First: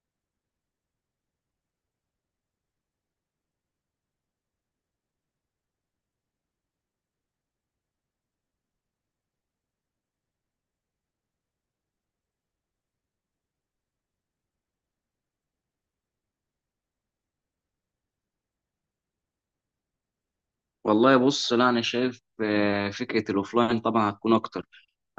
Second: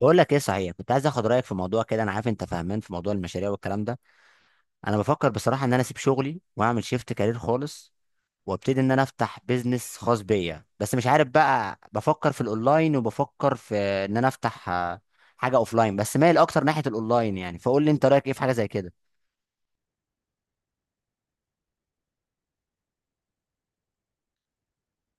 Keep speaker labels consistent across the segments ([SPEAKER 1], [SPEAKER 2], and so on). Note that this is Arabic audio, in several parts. [SPEAKER 1] بقول لك ايه صحيح، كنت عايز اخد رايك في موضوع كده. انا عارف انت فاهمان في موضوع المشاريع والكلام ده. انا بفكر بصراحه ان انا اسيب شغلي واعمل شيفت كارير خالص، وابتدي ان انا افتح بيزنس خاص بيا. بس مش عارف بقى، بفكر في الاونلاين وبفكر في ان انا افتح حاجه اوفلاين. بس مايل اكتر ناحيه الاونلاين، يعني فقول لي انت رايك ايه في حاجه زي كده.
[SPEAKER 2] والله بص، لا انا شايف فكره الاوفلاين طبعا هتكون اكتر.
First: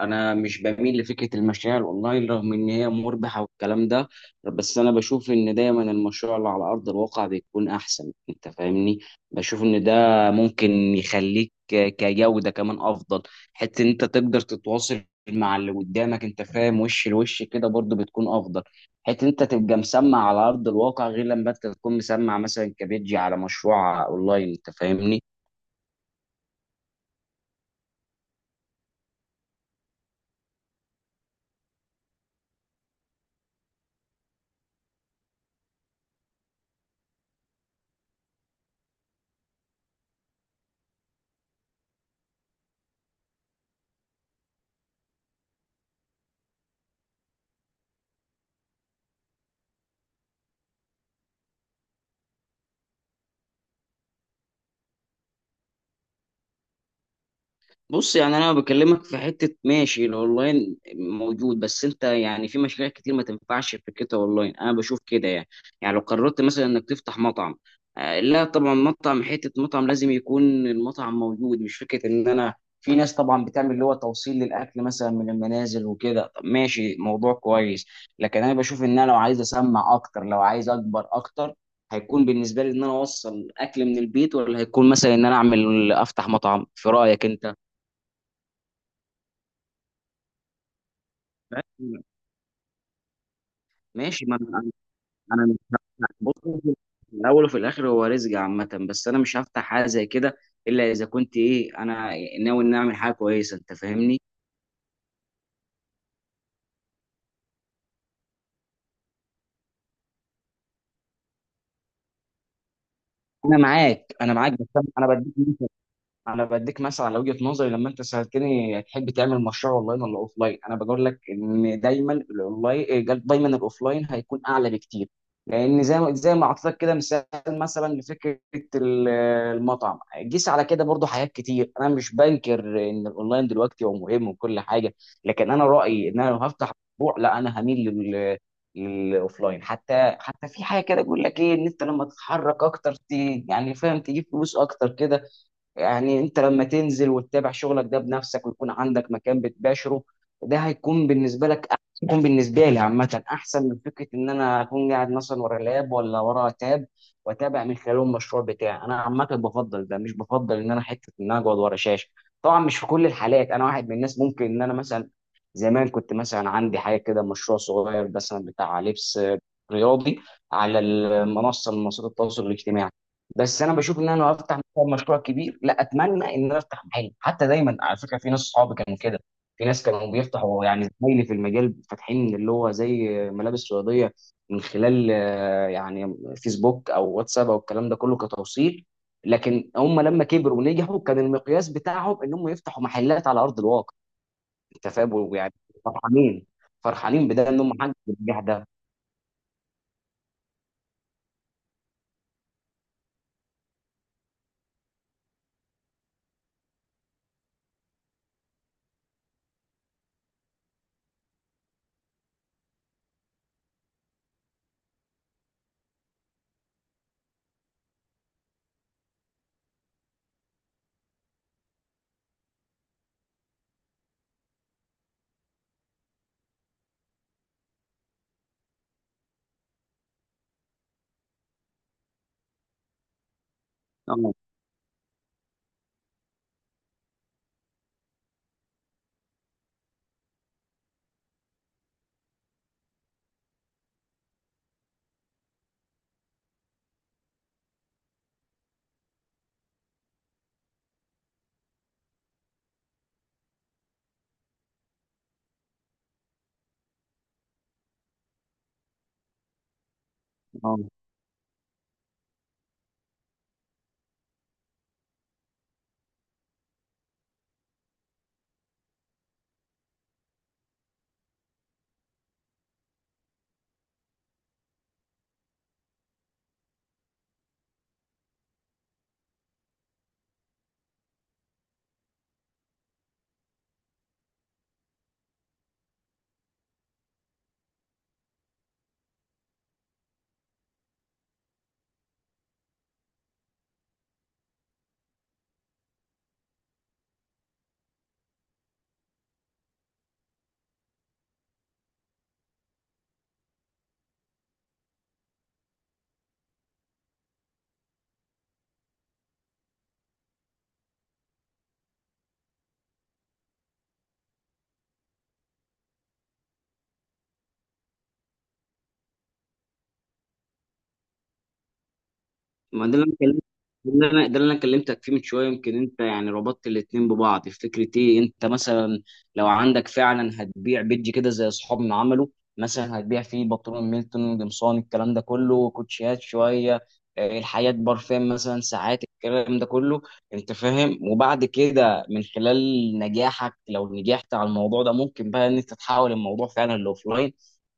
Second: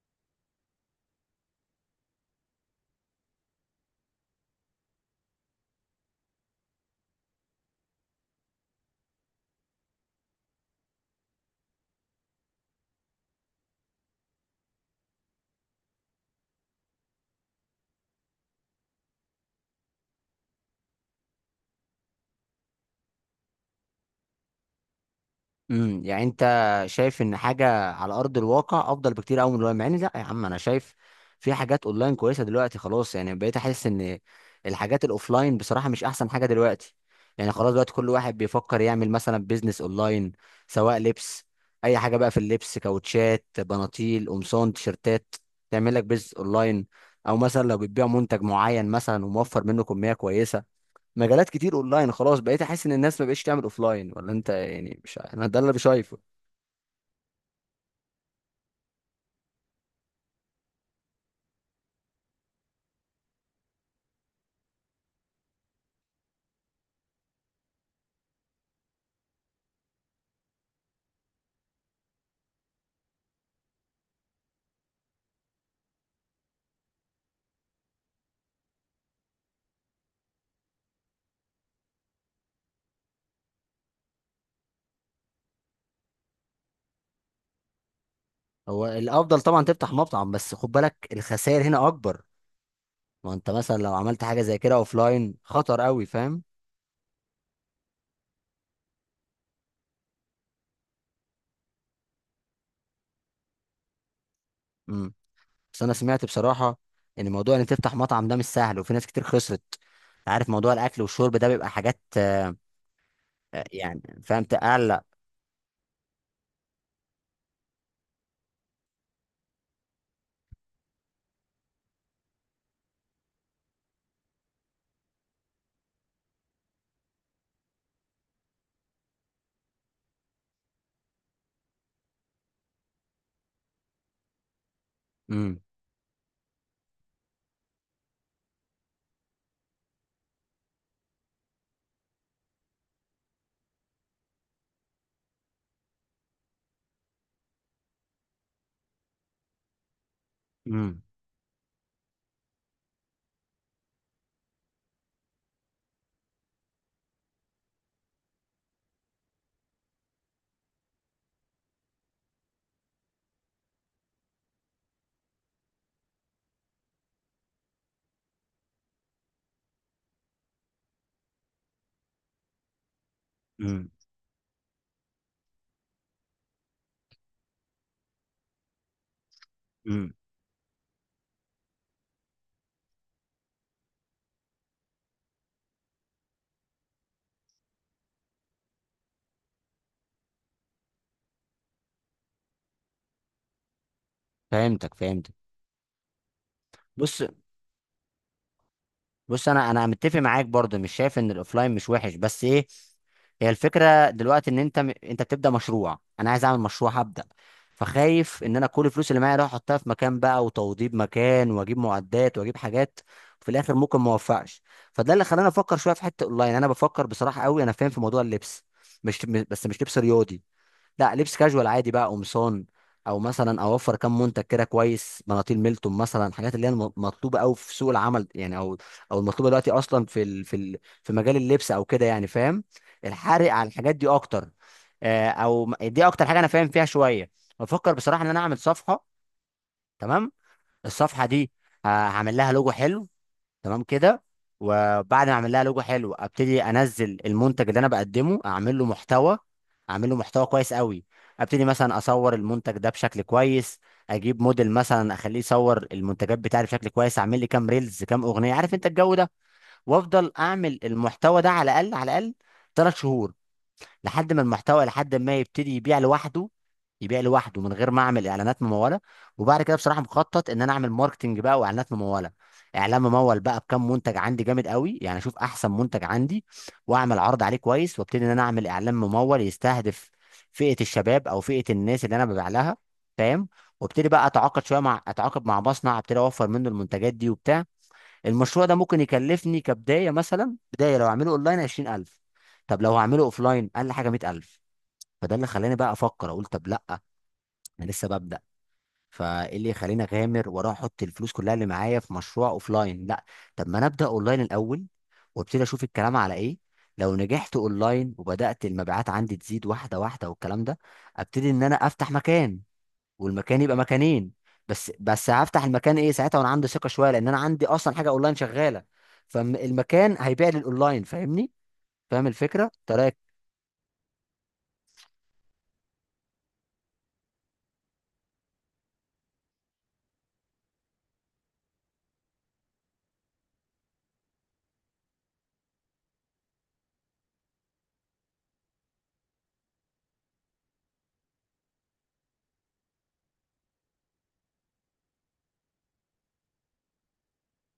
[SPEAKER 2] انا مش بميل لفكره المشاريع الاونلاين، رغم ان هي مربحه والكلام ده. بس انا بشوف ان دايما المشروع اللي على ارض الواقع بيكون احسن، انت فاهمني؟ بشوف ان ده ممكن يخليك كجوده كمان افضل. حتى ان انت تقدر تتواصل مع اللي قدامك، انت فاهم، وش لوش كده برضو بتكون افضل. حتى انت تبقى مسمع على ارض الواقع، غير لما انت تكون مسمع مثلا كبيجي على مشروع اونلاين، انت فاهمني؟
[SPEAKER 1] يعني انت شايف ان حاجه على ارض الواقع افضل بكتير قوي من الواقع؟ مع ان لا يا عم، انا شايف في حاجات اونلاين كويسه دلوقتي. خلاص يعني بقيت احس ان الحاجات الاوفلاين بصراحه مش احسن حاجه دلوقتي. يعني خلاص دلوقتي كل واحد بيفكر يعمل مثلا بيزنس اونلاين، سواء لبس، اي حاجه بقى. في اللبس كاوتشات، بناطيل، قمصان، تيشرتات، تعمل لك بيزنس اونلاين. او مثلا لو بتبيع منتج معين مثلا وموفر منه كميه كويسه، مجالات كتير اونلاين. خلاص بقيت احس ان الناس ما بقتش تعمل اوفلاين، ولا انت؟ يعني مش انا ده اللي شايفه.
[SPEAKER 2] بص، يعني انا بكلمك في حته، ماشي، الاونلاين موجود، بس انت يعني في مشاريع كتير ما تنفعش فكرتها اونلاين. انا بشوف كده يعني. يعني لو قررت مثلا انك تفتح مطعم، لا طبعا، مطعم حته مطعم لازم يكون المطعم موجود، مش فكره ان انا في ناس طبعا بتعمل اللي هو توصيل للاكل مثلا من المنازل وكده. طب ماشي، موضوع كويس. لكن انا بشوف ان انا لو عايز اسمع اكتر، لو عايز اكبر اكتر، هيكون بالنسبه لي ان انا اوصل اكل من البيت، ولا هيكون مثلا ان انا اعمل افتح مطعم؟ في رايك انت؟
[SPEAKER 1] هو الافضل طبعا تفتح مطعم، بس خد بالك الخسائر هنا
[SPEAKER 2] ماشي.
[SPEAKER 1] اكبر. ما انت مثلا لو عملت
[SPEAKER 2] ماشي. ما
[SPEAKER 1] حاجه زي
[SPEAKER 2] انا
[SPEAKER 1] كده اوفلاين
[SPEAKER 2] انا مش
[SPEAKER 1] خطر قوي،
[SPEAKER 2] هفتح. بص،
[SPEAKER 1] فاهم؟
[SPEAKER 2] في الاول وفي الاخر هو رزق عامه، بس انا مش هفتح حاجه زي كده، الا اذا كنت ايه، انا ناوي ان اعمل حاجه كويسه، انت فاهمني؟
[SPEAKER 1] امم بس انا سمعت بصراحه ان موضوع ان تفتح مطعم ده مش سهل، وفي ناس كتير خسرت. أنت عارف موضوع الاكل والشرب ده بيبقى حاجات،
[SPEAKER 2] انا معاك،
[SPEAKER 1] يعني
[SPEAKER 2] انا
[SPEAKER 1] فهمت؟
[SPEAKER 2] معاك، بس انا
[SPEAKER 1] اقلق.
[SPEAKER 2] أنا بديك انا بديك مثلا على وجهه نظري، لما انت سالتني تحب تعمل مشروع اونلاين ولا اوفلاين، انا بقول لك ان دايما الاونلاين، دايما الاوفلاين هيكون اعلى بكتير. لان زي ما اعطيتك كده مثال مثلا لفكره ال- المطعم. قيس على كده برضو حاجات كتير، انا مش بنكر ان الاونلاين دلوقتي هو مهم وكل حاجه. لكن
[SPEAKER 1] امم.
[SPEAKER 2] انا رايي ان انا لو هفتح مشروع، لا، انا هميل للاوفلاين. حتى في حاجه كده بيقول لك ايه، ان انت لما تتحرك اكتر يعني فاهم، تجيب فلوس اكتر كده. يعني انت لما تنزل وتتابع شغلك ده بنفسك ويكون عندك مكان بتباشره، ده
[SPEAKER 1] امم.
[SPEAKER 2] هيكون بالنسبه لك هيكون بالنسبه لي عامه احسن من فكره ان انا اكون قاعد مثلا ورا لاب ولا ورا تاب، واتابع من خلاله المشروع بتاعي. انا عامه بفضل ده، مش بفضل ان انا حته ان انا اقعد ورا شاشه. طبعا مش في كل الحالات. انا واحد من الناس، ممكن ان انا مثلا زمان كنت مثلا عندي حاجه كده، مشروع صغير مثلا بتاع لبس رياضي على المنصه من منصات التواصل الاجتماعي. بس انا
[SPEAKER 1] امم.
[SPEAKER 2] بشوف ان انا لو افتح مثلا مشروع كبير، لا، اتمنى ان انا افتح محل حتى. دايما على فكره في ناس صحابي كانوا كده، في ناس كانوا
[SPEAKER 1] امم.
[SPEAKER 2] بيفتحوا يعني، زمايلي في المجال فاتحين اللي هو زي ملابس رياضيه، من خلال يعني فيسبوك او واتساب او الكلام ده كله كتوصيل. لكن هم لما كبروا ونجحوا، كان المقياس بتاعهم ان هم يفتحوا محلات على ارض الواقع. انت
[SPEAKER 1] فهمتك فهمتك.
[SPEAKER 2] فاهم يعني؟ فرحانين،
[SPEAKER 1] بص
[SPEAKER 2] فرحانين بده، ان هم حققوا النجاح ده.
[SPEAKER 1] بص، انا متفق معاك برضه، مش شايف ان الاوفلاين مش وحش. بس ايه، هي الفكره دلوقتي ان انت انت بتبدا مشروع. انا عايز اعمل مشروع، هبدا، فخايف ان انا كل الفلوس اللي معايا اروح احطها في مكان بقى وتوضيب مكان واجيب معدات واجيب حاجات، في الاخر ممكن ما اوفقش. فده اللي خلاني افكر شويه في حته اونلاين. انا بفكر بصراحه قوي، انا فاهم في موضوع اللبس. مش م- بس مش لبس رياضي، لا، لبس كاجوال عادي بقى، قمصان، او مثلا اوفر كم منتج كده كويس، مناطيل، ميلتون مثلا، الحاجات اللي هي مطلوبه قوي في سوق العمل يعني. او او المطلوبه دلوقتي اصلا في مجال اللبس او كده، يعني فاهم؟ الحرق على الحاجات دي
[SPEAKER 2] اه.
[SPEAKER 1] اكتر. دي اكتر حاجه انا فاهم فيها شويه. بفكر بصراحه ان انا اعمل صفحه. تمام؟ الصفحه دي، هعمل لها لوجو حلو. تمام كده؟ وبعد ما اعمل لها لوجو حلو، ابتدي انزل المنتج اللي انا بقدمه، اعمل له محتوى، اعمل له محتوى كويس قوي. ابتدي مثلا اصور المنتج ده بشكل كويس، اجيب موديل مثلا، اخليه يصور المنتجات بتاعي بشكل كويس، اعمل لي كام ريلز، كام اغنيه، عارف انت الجو ده. وافضل
[SPEAKER 2] آه.
[SPEAKER 1] اعمل المحتوى ده على الاقل على الاقل ثلاث شهور، لحد ما يبتدي يبيع لوحده، يبيع لوحده من غير ما اعمل اعلانات مموله. وبعد كده بصراحه مخطط ان انا اعمل ماركتنج بقى واعلانات مموله. اعلان ممول بقى بكم منتج عندي جامد قوي، يعني اشوف احسن منتج عندي واعمل عرض عليه كويس، وابتدي ان انا اعمل اعلان ممول يستهدف فئه الشباب، او فئه الناس اللي انا ببيع لها، فاهم؟ وابتدي بقى اتعاقد مع مصنع، ابتدي اوفر منه المنتجات دي وبتاع. المشروع ده ممكن يكلفني كبداية، مثلا بداية لو هعمله اونلاين 20,000. طب لو هعمله اوفلاين اقل حاجة 100,000. فده اللي خلاني بقى افكر، اقول طب لا، انا لسه ببدأ، فايه اللي يخليني اغامر واروح احط الفلوس كلها اللي معايا في مشروع اوفلاين؟ لا، طب ما انا ابدأ اونلاين الاول وابتدي اشوف الكلام على ايه. لو نجحت اونلاين وبدأت المبيعات عندي تزيد واحدة واحدة والكلام ده، ابتدي ان انا افتح مكان، والمكان يبقى مكانين. بس هفتح المكان ايه ساعتها وانا عندي ثقه شويه، لان انا عندي اصلا حاجه اونلاين شغاله. فالمكان هيبيع للاونلاين، فاهمني؟ فاهم الفكره
[SPEAKER 2] ما ده اللي انا
[SPEAKER 1] طريقه؟
[SPEAKER 2] كلمت ده اللي انا ده اللي انا كلمتك فيه من شويه، يمكن انت يعني ربطت الاتنين ببعض في فكره ايه، انت مثلا لو عندك فعلا هتبيع بيج كده زي اصحابنا عملوا، مثلا هتبيع فيه بنطلون ميلتون، قمصان، الكلام ده كله، كوتشيات شويه، الحياه برفان مثلا ساعات، الكلام ده كله. انت فاهم؟ وبعد كده من خلال نجاحك، لو نجحت على الموضوع ده، ممكن بقى ان انت تحول الموضوع فعلا لاوفلاين،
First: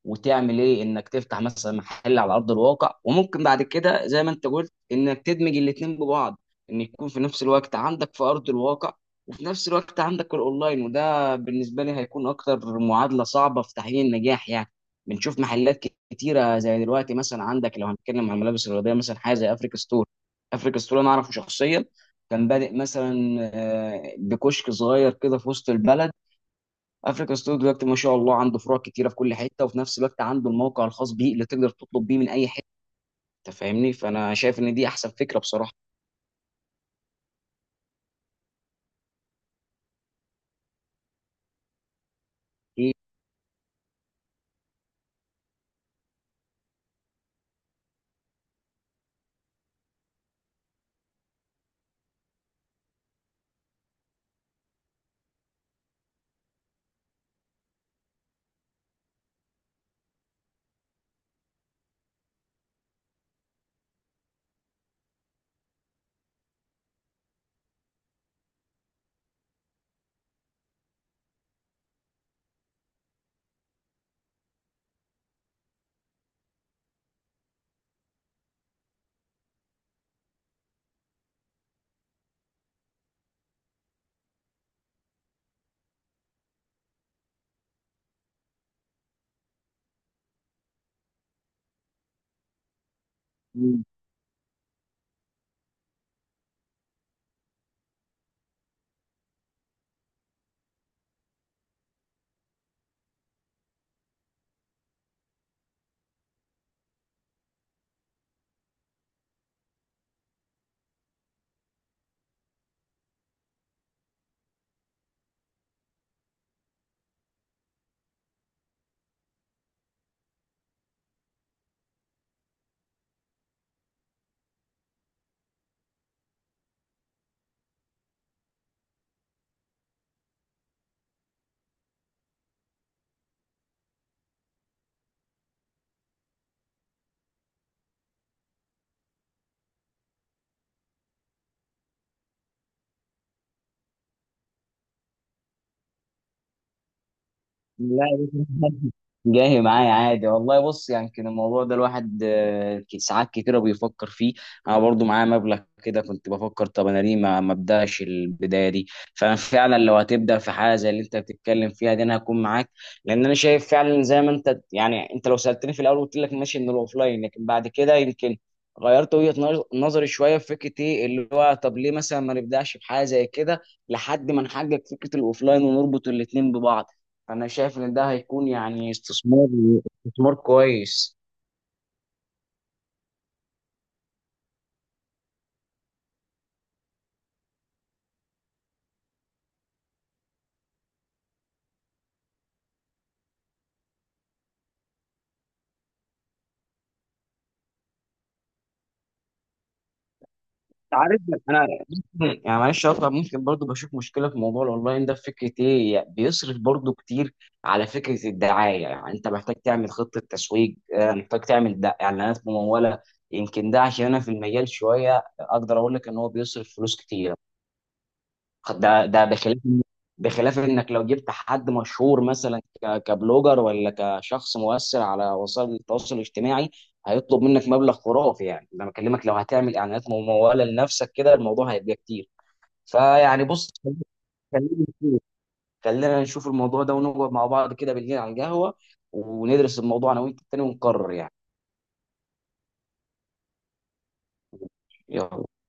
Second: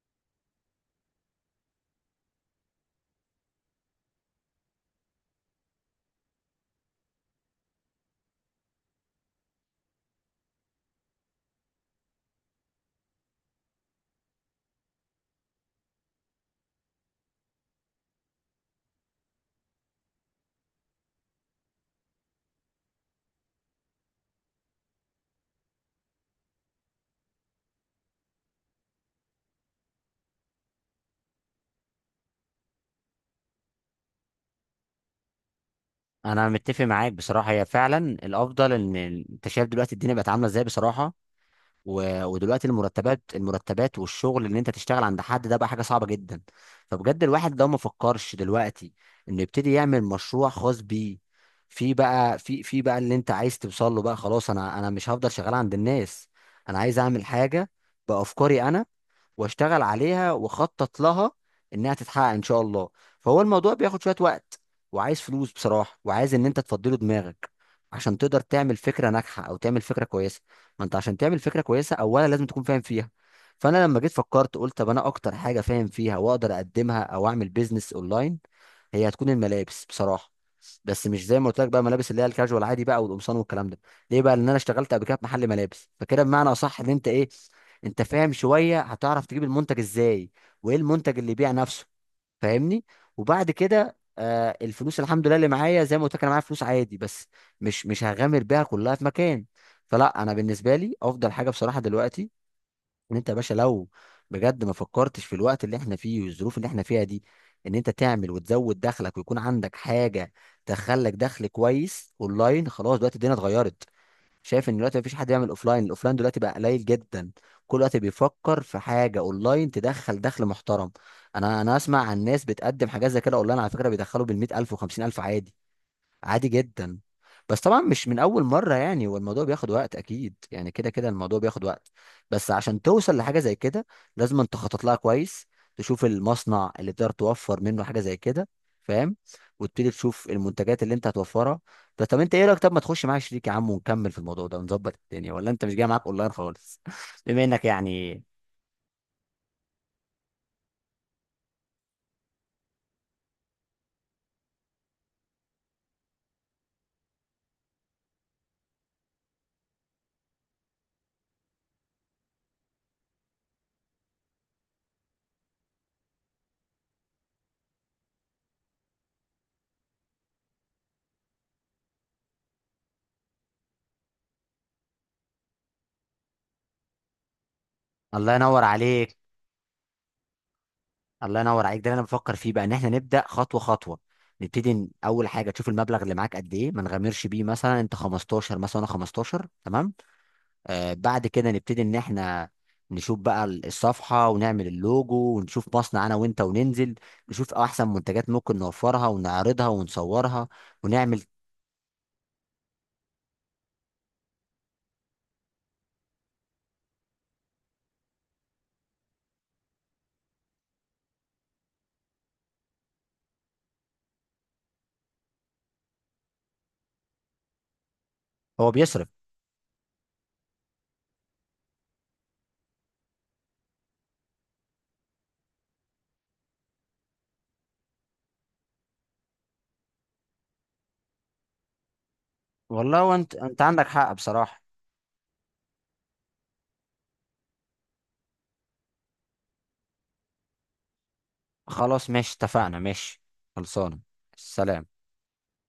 [SPEAKER 2] وتعمل ايه انك تفتح مثلا محل على ارض الواقع. وممكن بعد كده زي ما انت قلت، انك تدمج الاتنين ببعض، ان يكون في نفس الوقت عندك في ارض الواقع، وفي نفس الوقت عندك الاونلاين، وده بالنسبه لي هيكون اكتر معادله صعبه في تحقيق النجاح يعني. بنشوف محلات كتيره، زي دلوقتي مثلا عندك لو هنتكلم عن الملابس الرياضيه مثلا، حاجه زي افريكا ستور. افريكا ستور انا اعرفه شخصيا. كان بادئ مثلا بكشك صغير كده في وسط البلد. افريكا ستور دلوقتي ما شاء الله عنده فروع كتيره في كل حته، وفي نفس الوقت عنده الموقع الخاص بيه اللي تقدر تطلب بيه من اي حته. انت فاهمني؟ فانا شايف ان دي احسن فكره بصراحه.
[SPEAKER 1] انا متفق معاك بصراحه، هي فعلا الافضل. ان انت شايف دلوقتي الدنيا بقت عامله ازاي بصراحه، و... ودلوقتي
[SPEAKER 2] أكيد.
[SPEAKER 1] المرتبات والشغل اللي انت تشتغل عند حد ده بقى حاجه صعبه جدا. فبجد الواحد لو ما فكرش دلوقتي انه يبتدي يعمل مشروع خاص بيه في بقى في في بقى اللي انت عايز توصل له بقى، خلاص. انا مش هفضل شغال عند الناس، انا عايز اعمل حاجه بافكاري انا، واشتغل عليها واخطط لها انها تتحقق ان شاء الله. فهو الموضوع بياخد شوية وقت، وعايز فلوس بصراحة، وعايز ان انت تفضله دماغك عشان تقدر تعمل فكرة ناجحة، او تعمل فكرة كويسة. ما انت عشان تعمل فكرة كويسة اولا لازم تكون فاهم فيها. فانا لما جيت فكرت قلت طب انا اكتر حاجة فاهم فيها واقدر اقدمها او اعمل بيزنس اونلاين هي هتكون الملابس بصراحة. بس مش زي ما قلت لك بقى، ملابس اللي هي الكاجوال عادي بقى، والقمصان والكلام ده. ليه بقى؟ لان انا اشتغلت قبل كده في محل ملابس، فكده بمعنى اصح ان انت ايه، انت فاهم شويه، هتعرف تجيب المنتج ازاي، وايه المنتج اللي يبيع نفسه، فاهمني؟ وبعد كده الفلوس الحمد لله اللي معايا، زي ما قلت لك انا معايا فلوس عادي، بس مش هغامر بيها كلها في مكان. فلا، انا بالنسبه لي افضل حاجه بصراحه دلوقتي ان انت يا باشا لو بجد ما فكرتش في الوقت اللي احنا فيه والظروف اللي احنا فيها دي، ان انت تعمل وتزود دخلك ويكون عندك حاجه تخلك دخل كويس اونلاين. خلاص دلوقتي الدنيا اتغيرت. شايف ان دلوقتي مفيش حد يعمل اوفلاين، الاوفلاين دلوقتي بقى قليل جدا. كل وقت بيفكر في حاجه اونلاين تدخل دخل محترم. انا اسمع عن ناس بتقدم حاجات زي كده اونلاين، على فكره بيدخلوا بال 100,000 و 50,000 عادي، عادي جدا. بس طبعا مش من اول مره، يعني هو الموضوع بياخد وقت اكيد، يعني كده كده الموضوع بياخد وقت. بس عشان توصل لحاجه زي كده، لازم انت تخطط لها كويس، تشوف المصنع اللي تقدر توفر منه حاجه زي كده، فاهم؟ وتبتدي تشوف المنتجات اللي انت هتوفرها. طب انت ايه رايك، طب ما تخش معايا شريك يا عم ونكمل في الموضوع ده ونظبط الدنيا؟ ولا انت مش جاي معاك اونلاين خالص؟ بما انك
[SPEAKER 2] لا يا
[SPEAKER 1] يعني.
[SPEAKER 2] باشا، جاي معايا عادي والله. بص، يعني كان الموضوع ده الواحد ساعات كتيرة بيفكر فيه. انا برضو معايا مبلغ كده، كنت بفكر طب انا ليه ما ابداش البدايه دي؟ فانا فعلا لو هتبدا في حاجه زي اللي انت بتتكلم فيها دي، انا هكون معاك. لان انا شايف فعلا زي ما انت، يعني انت لو سالتني في الاول قلت لك ماشي ان الاوفلاين، لكن بعد كده يمكن غيرت وجهة نظري شوية في فكرة ايه اللي هو، طب ليه مثلا ما نبدأش بحاجة زي كده؟ لحد ما نحقق فكرة الاوفلاين ونربط الاتنين ببعض. انا شايف ان ده
[SPEAKER 1] الله
[SPEAKER 2] هيكون
[SPEAKER 1] ينور
[SPEAKER 2] يعني
[SPEAKER 1] عليك.
[SPEAKER 2] استثمار كويس.
[SPEAKER 1] الله ينور عليك، ده اللي انا بفكر فيه بقى، ان احنا نبدا خطوه خطوه. نبتدي اول حاجه تشوف المبلغ اللي معاك قد ايه، ما نغامرش بيه. مثلا انت 15، مثلا انا 15، تمام؟ بعد كده نبتدي ان احنا نشوف بقى الصفحه، ونعمل اللوجو، ونشوف مصنع انا وانت، وننزل نشوف احسن منتجات ممكن نوفرها ونعرضها ونصورها ونعمل.
[SPEAKER 2] عارف، انا يعني معلش اقطع، ممكن برضو بشوف مشكله في موضوع الاونلاين ده في فكره ايه، يعني بيصرف برضو كتير على فكره الدعايه. يعني انت محتاج تعمل خطه تسويق، محتاج تعمل اعلانات مموله. يمكن ده عشان انا في المجال شويه، اقدر اقول لك ان هو بيصرف فلوس كتير.
[SPEAKER 1] هو
[SPEAKER 2] ده
[SPEAKER 1] بيصرف.
[SPEAKER 2] ده بخلاف انك لو جبت حد مشهور مثلا كبلوجر ولا كشخص مؤثر على وسائل التواصل الاجتماعي، هيطلب منك مبلغ خرافي يعني. ده أنا بكلمك لو هتعمل اعلانات ممولة لنفسك كده، الموضوع هيبقى كتير.
[SPEAKER 1] والله وانت،
[SPEAKER 2] فيعني
[SPEAKER 1] انت
[SPEAKER 2] بص،
[SPEAKER 1] عندك حق بصراحه.
[SPEAKER 2] خلينا نشوف خلينا نشوف الموضوع ده ونقعد مع بعض كده بالليل على القهوة، وندرس الموضوع انا وانت تاني ونقرر يعني.
[SPEAKER 1] خلاص ماشي، اتفقنا، ماشي. خلصانه. سلام.
[SPEAKER 2] يلا.